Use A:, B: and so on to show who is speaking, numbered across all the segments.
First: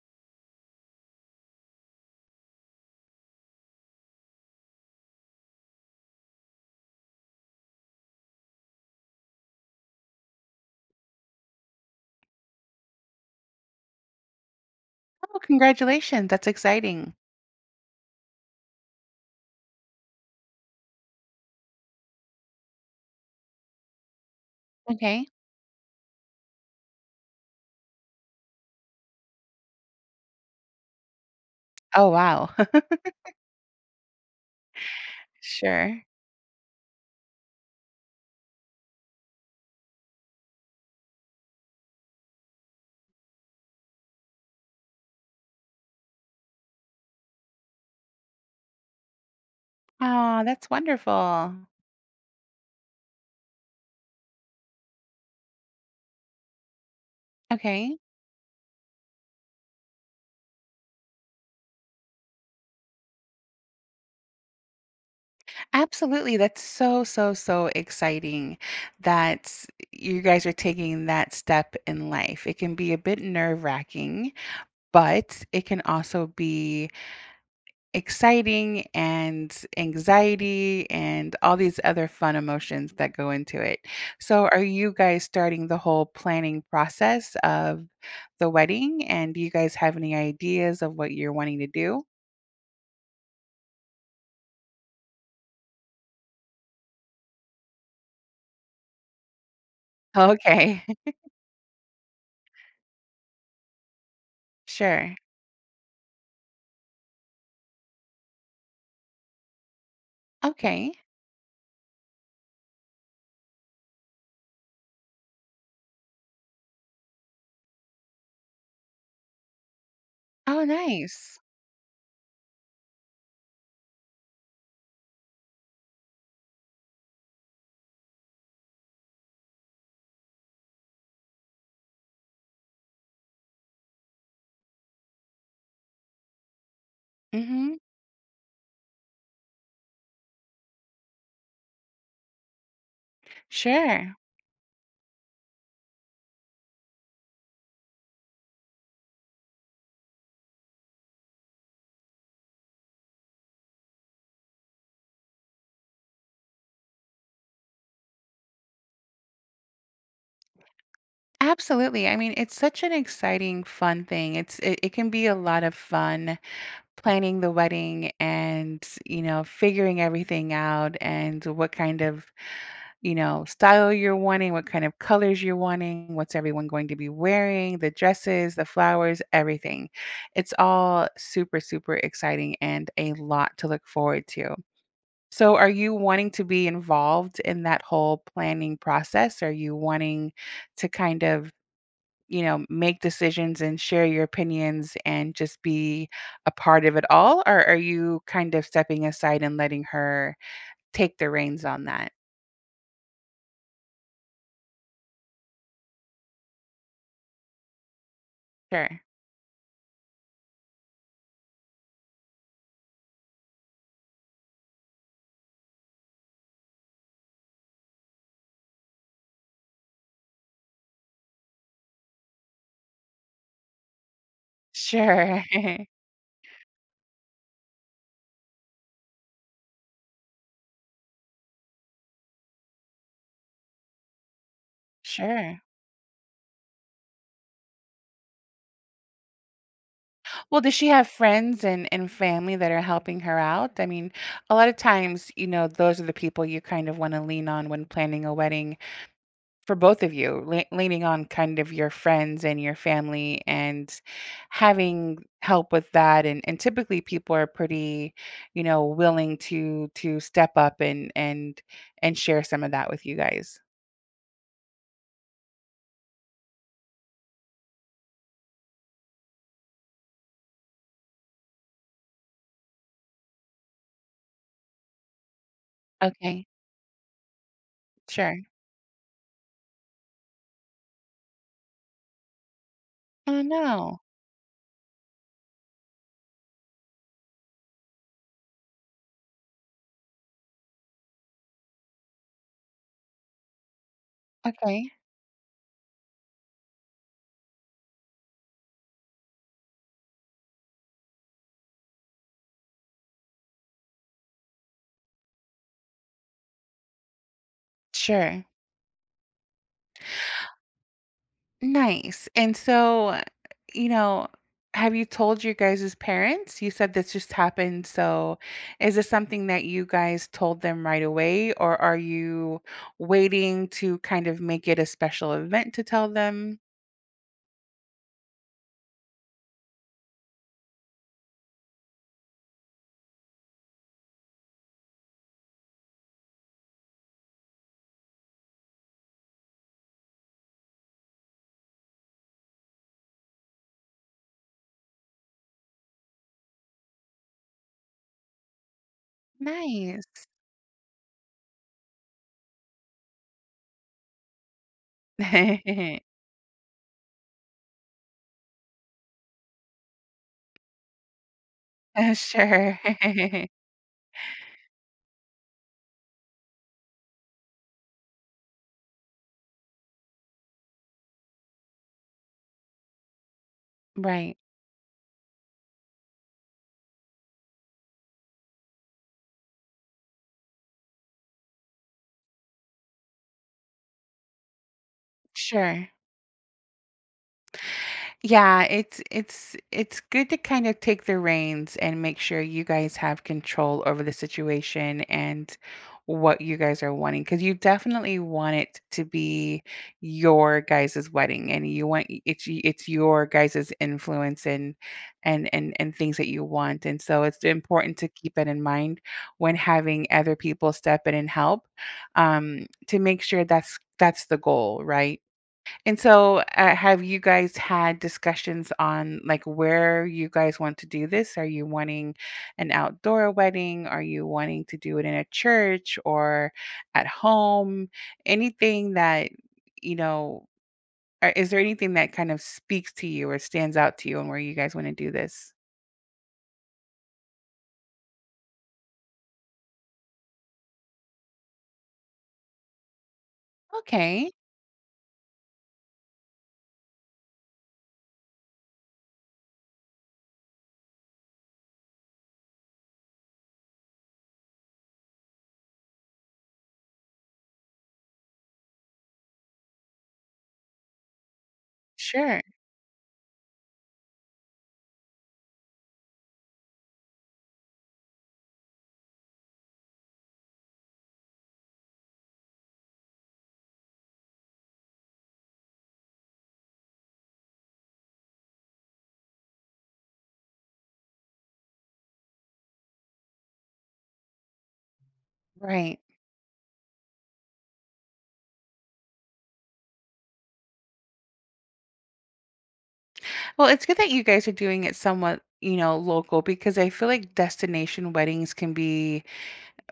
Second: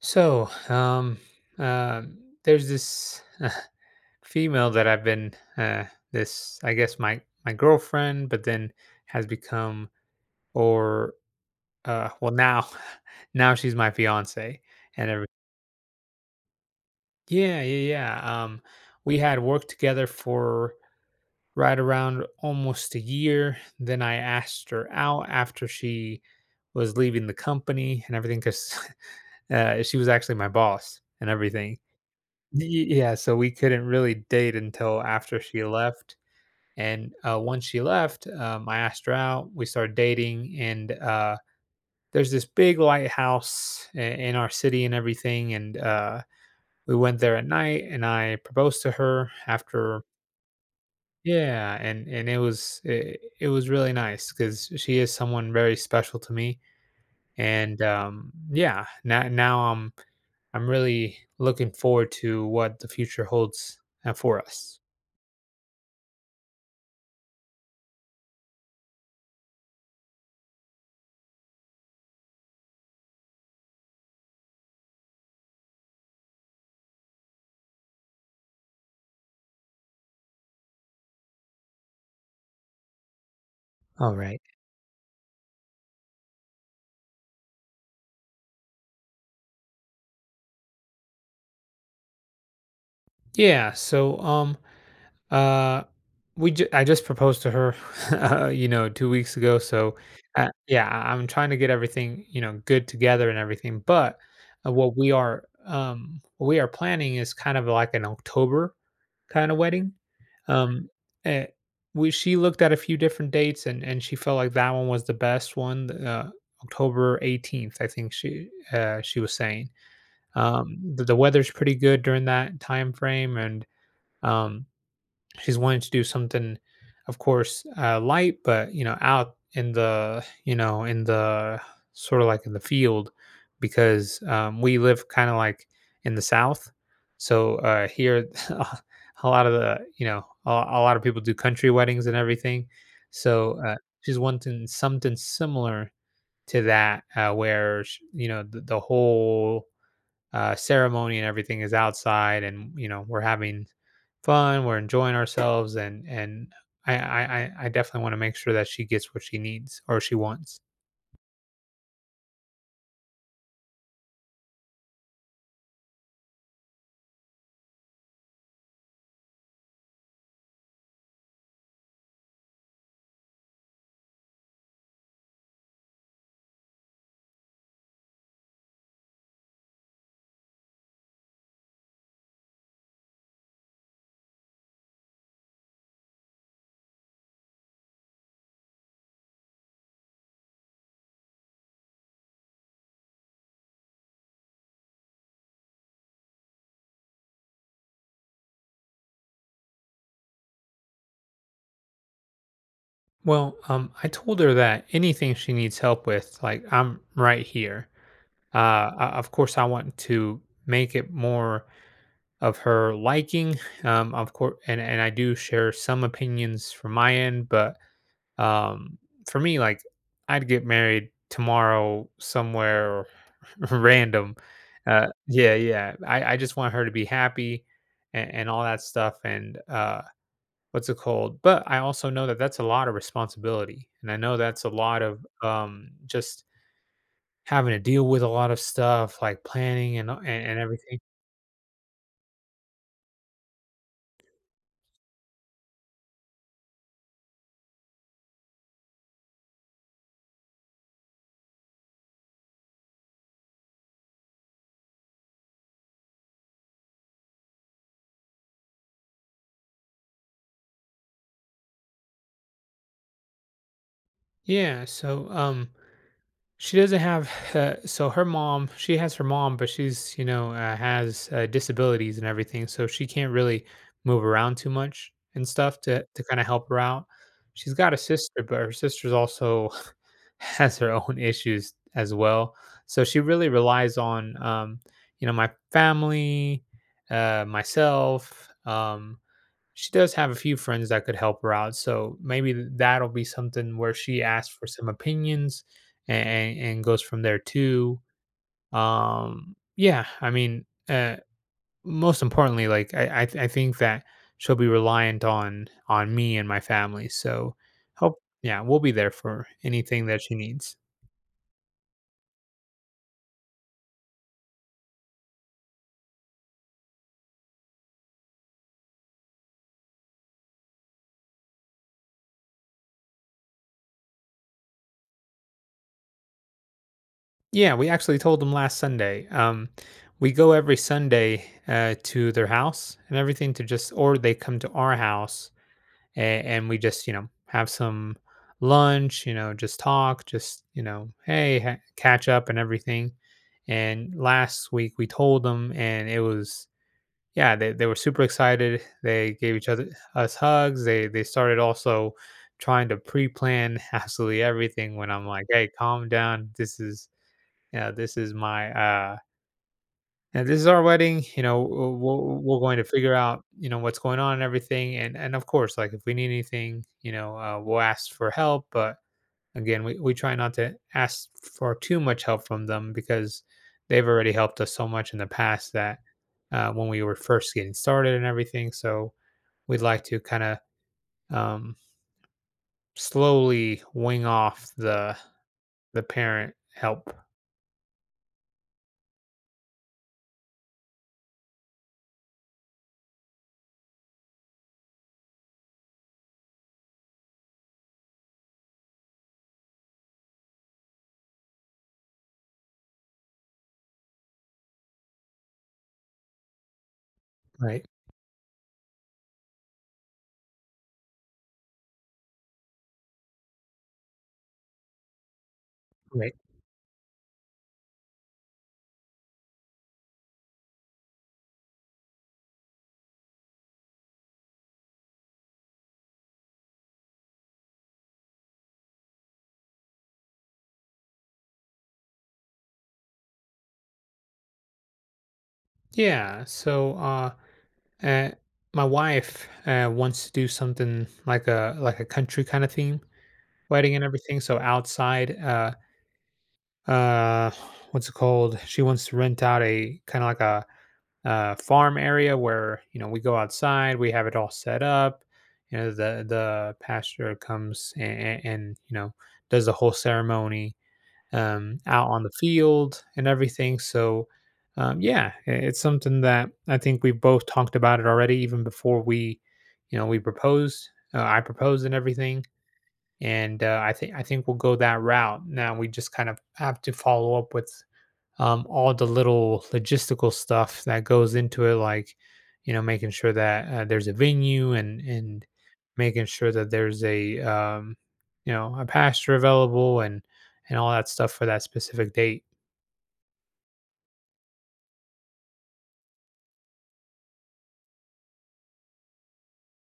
A: So, um, there's this female that I've been, this I guess my girlfriend, but then has become, or well now she's my fiance, and everything.
B: Oh, congratulations. That's exciting.
A: Yeah, yeah, yeah. We had worked together for right around almost a year. Then I asked her out
B: Okay.
A: after she was leaving the company and everything because she was actually my boss and everything.
B: Oh, wow.
A: Y yeah, so we couldn't really date until after she
B: Sure.
A: left, and, once she left, I asked her out, we started dating, and, there's this big lighthouse I in our city and everything, and, we went there at night, and I proposed to her after.
B: Oh, that's wonderful.
A: Yeah, and it was really nice because she is someone very special to me, and,
B: Okay.
A: yeah, now I'm really looking forward to what the future holds, for us.
B: Absolutely. That's so, so, so exciting that you guys are taking that step in life. It can be a bit nerve-wracking, but it can also be exciting and anxiety and all these other fun emotions that go into it.
A: All right.
B: So, are you guys starting the whole planning process of the wedding? And do you guys have any ideas of what you're wanting to do?
A: Yeah. So, uh, I just proposed to her, 2 weeks ago. So,
B: Okay,
A: yeah, I'm trying to get everything, good together and everything. But
B: sure.
A: what we are planning is kind of like an October kind of wedding. Um,
B: Okay.
A: eh, we She looked at a few different dates and she felt like that one was the best one. October 18th, I think she was saying
B: Oh,
A: the the
B: nice.
A: weather's pretty good during that time frame. And Um, she's wanting to do something, of course, light, but out in the sort of like in the field because we live kind of like in the south. So
B: Mm-hmm.
A: here, a lot of the you know a lot of people do country weddings and everything. So
B: Sure.
A: she's wanting something similar to that, where the whole ceremony and everything is outside, and we're having fun, we're enjoying ourselves, and I definitely want to make sure that she gets what she needs or she wants.
B: Absolutely. I mean, it's such an exciting, fun thing. It can be a lot of fun planning the wedding, and figuring everything out, and what kind of style you're wanting, what kind of colors you're wanting, what's everyone going to be wearing, the dresses, the flowers, everything. It's all super, super exciting, and a lot to look forward to. So, are you wanting to be involved in that whole planning process? Are you wanting to kind of, make decisions and share your opinions, and just be a part of it all? Or are you kind of stepping aside and letting her take the reins on that?
A: Well, I told her that anything she needs help with, like I'm right here. Uh,
B: Sure.
A: of course, I want to make it more of her liking. Of course, and I do share some opinions from my end. But Um, for me, like I'd get married tomorrow somewhere random.
B: Sure.
A: Yeah, yeah. I just want her to be happy, and all that stuff. And what's it called? But I also know that that's a lot of responsibility, and I know that's a lot of
B: Sure.
A: just having to deal with a lot of stuff like planning and
B: Well, does she
A: everything.
B: have friends and family that are helping her out? I mean, a lot of times, those are the people you kind of want to lean on when planning a wedding for both of you, leaning on kind of your friends and your family, and having help with that. And typically people are pretty, willing to step up and share some of that with you guys.
A: Yeah. She doesn't have so her mom. She has her mom, but she's has disabilities and everything, so she can't really move around too much and stuff to kind of
B: Okay,
A: help her out. She's got a sister,
B: sure.
A: but her sister's also has her own issues as well. So she
B: Oh
A: really relies
B: no.
A: on my family, myself. She does have a few friends that could help her out, so maybe that'll be something where she asks for some
B: Okay,
A: opinions and goes from there too. Yeah, I mean, most importantly, like I think that she'll be reliant on me and my family. So hope
B: sure.
A: yeah, we'll be there for anything that she needs.
B: Nice. And so, you know, have you told your guys' parents? You said this just happened. So, is this something that you guys told them right away, or are you waiting to kind of make it a special event to tell them?
A: Yeah, we actually told them last Sunday. We go every Sunday to their house and everything to just, or they come to our house, and we just, have some lunch, just talk, just, hey, catch up and everything. And last week we told them, and it was, yeah, they were super excited. They gave each other
B: Nice.
A: us hugs. They started also trying to pre-plan absolutely everything. When I'm like, hey, calm down. This is yeah, this is our wedding. We're going
B: Sure.
A: to figure out, what's going on and everything. And of course, like if we need anything, we'll ask for help. But again, we try not to ask for too much help from them because they've already
B: Right.
A: helped us so much in the past that when we were first getting started and everything. So we'd like to kind of um slowly wing off the
B: Sure.
A: the parent help.
B: Yeah, it's good to kind of take the reins and make sure you guys have control over the situation and what you guys are wanting, because you definitely want it to be your guys' wedding, and you want y- it's your guys' influence and things that you want. And so it's
A: Right.
B: important to keep it in mind when having other people step in and help to make sure that's the goal, right? And
A: Right.
B: so, have you guys had discussions on, like, where you guys want to do this? Are you wanting an outdoor wedding? Are you wanting to do it in a church or at home? Anything that, you know, or is there anything that kind of speaks to you or stands out to you, and where you guys want to do this?
A: Yeah. Uh, my wife wants to do something like a country kind of theme wedding and
B: Okay,
A: everything. So outside, uh, what's it called? She wants to rent out a kind of like a farm area where we go outside, we have it all set up. You know, the pastor comes, and does the whole ceremony, out on the
B: sure.
A: field and everything. So, yeah, it's something that I think we both talked about it already, even before we proposed. I proposed and everything, and I think we'll go that route. Now we just kind of have to follow up with all the little logistical stuff that goes into it, like, making sure that there's a venue, and
B: Right.
A: making sure that there's a you know a pasture available, and all that stuff for that specific date.
B: Well, it's good that you guys are doing it somewhat, local, because I feel like destination weddings can be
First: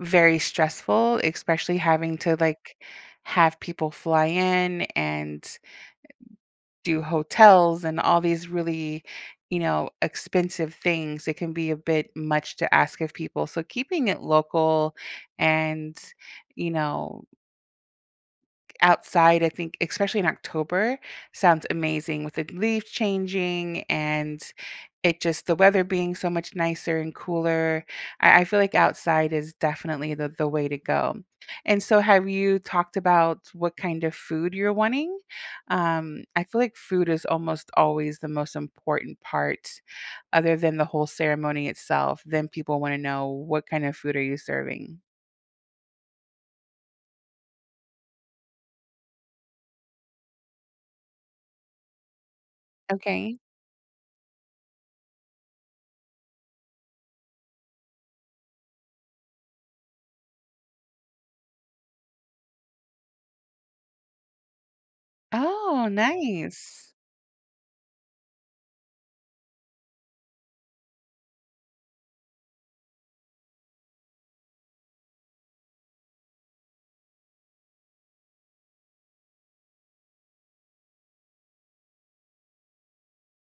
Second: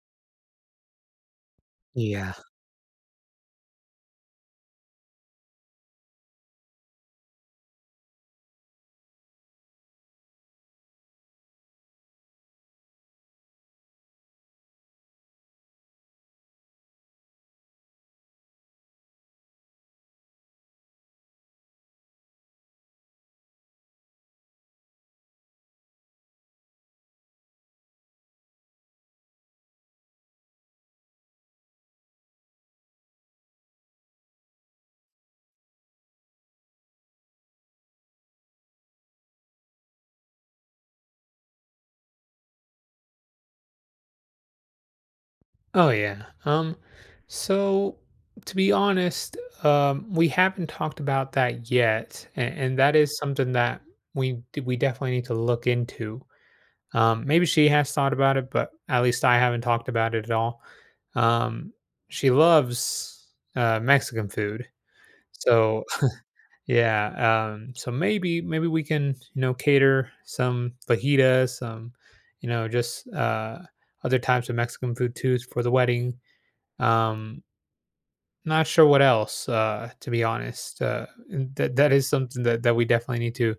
B: very stressful, especially having
A: Yeah.
B: to, like, have people fly in and do hotels and all these really, expensive things. It can be a bit much to ask of people. So keeping it local and, you know, outside, I think, especially in October, sounds amazing, with the leaves changing and it just the weather being so much nicer and cooler. I feel like outside is definitely the way to go. And so, have you talked about what kind of food you're wanting? I feel like food is almost always the most important part, other than the whole ceremony itself. Then people want to know, what kind of food are you serving?
A: Oh yeah. So to be honest, we haven't talked about that yet, and that is
B: Okay.
A: something that we definitely need to look into. Maybe she has thought about it, but at least I haven't talked about it at all. Um, she loves, Mexican food. So,
B: Oh, nice.
A: yeah, so maybe we can, cater some fajitas, some, you know, just, uh, other types of Mexican food too for the wedding. Um, Not sure what else, to be honest. And that is something that we definitely need to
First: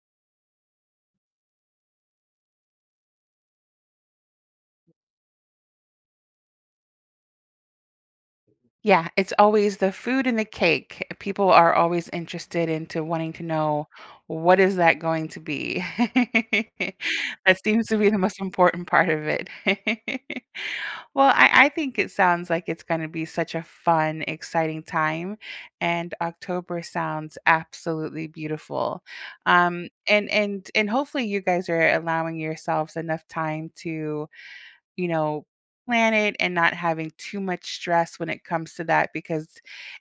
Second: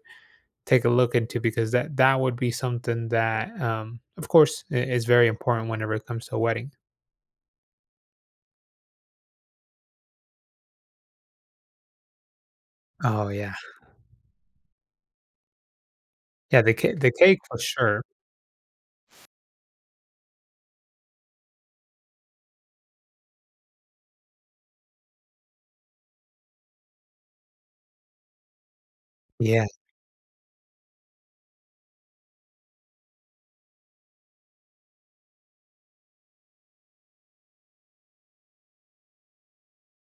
A: take a look into, because that would be something that, of course, I is very important whenever it comes to a wedding.
B: Yeah, it's always the food and the cake. People are always interested into
A: Oh,
B: wanting to
A: yeah.
B: know, what is that going to be?
A: Yeah, the ca the cake for
B: That seems to
A: sure.
B: be the most important part of it. Well, I think it sounds like it's going to be such a fun, exciting time, and October sounds absolutely beautiful.
A: Yeah.
B: And hopefully you guys are allowing yourselves enough time to, you know, plan it, and not having too much stress when it comes to that, because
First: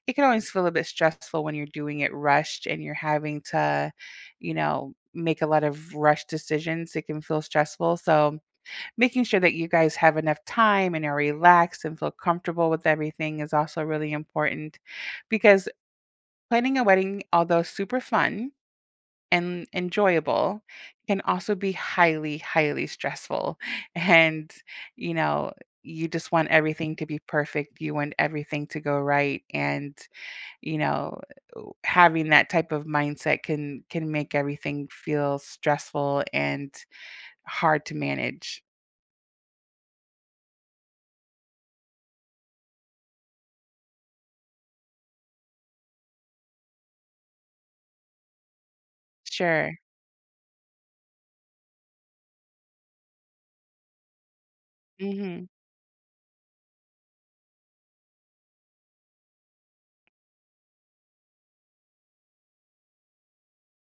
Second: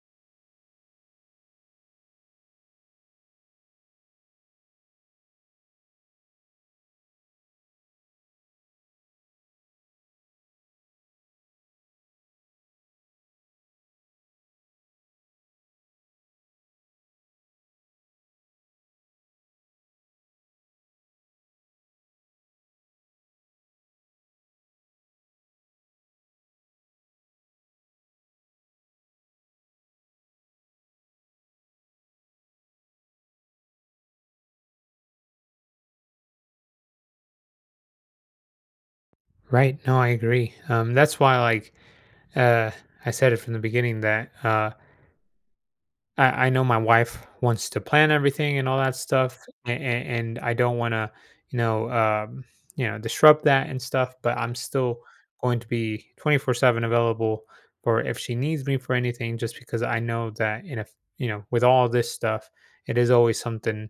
B: it can always feel a bit stressful when you're doing it rushed and you're having to, make a lot of rush decisions. It can feel stressful. So, making sure that you guys have enough time and are relaxed and feel comfortable with everything is also really important, because planning a wedding, although super fun, and enjoyable, can also be highly, highly stressful. And, you know, you just want everything to be perfect. You want everything to go right. And, you know, having that type of mindset can make everything feel stressful and hard to manage.
A: Right. No, I agree. That's why, like, uh, I said it from the beginning that I know my wife wants to plan everything and all that stuff,
B: Sure.
A: and I don't want to, you know, um, disrupt that and stuff. But I'm still
B: Hmm.
A: going to be 24/7 available for if she needs me for anything, just because I know that, in a, f- you know, with all this stuff, it is always something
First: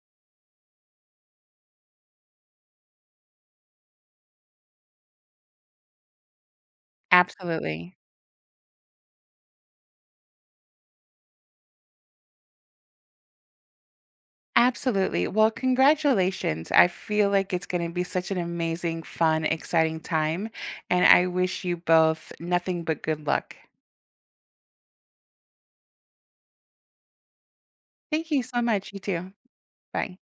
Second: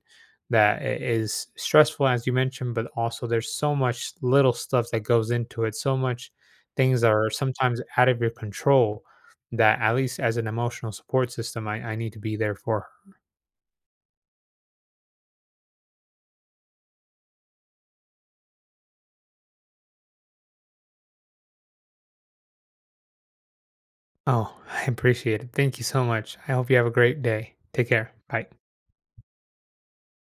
A: that is stressful, as you mentioned. But also, there's so much little stuff that goes into it, so much things that are sometimes
B: Absolutely.
A: out of your control, that at least as an emotional support system, I need to be there for her.
B: Absolutely. Well, congratulations. I feel like it's going to be such an amazing, fun, exciting time. And I wish you both nothing but good luck.
A: Oh, I appreciate it. Thank you so much. I hope you have a great day. Take care.
B: Thank you
A: Bye.
B: so much. You too. Bye.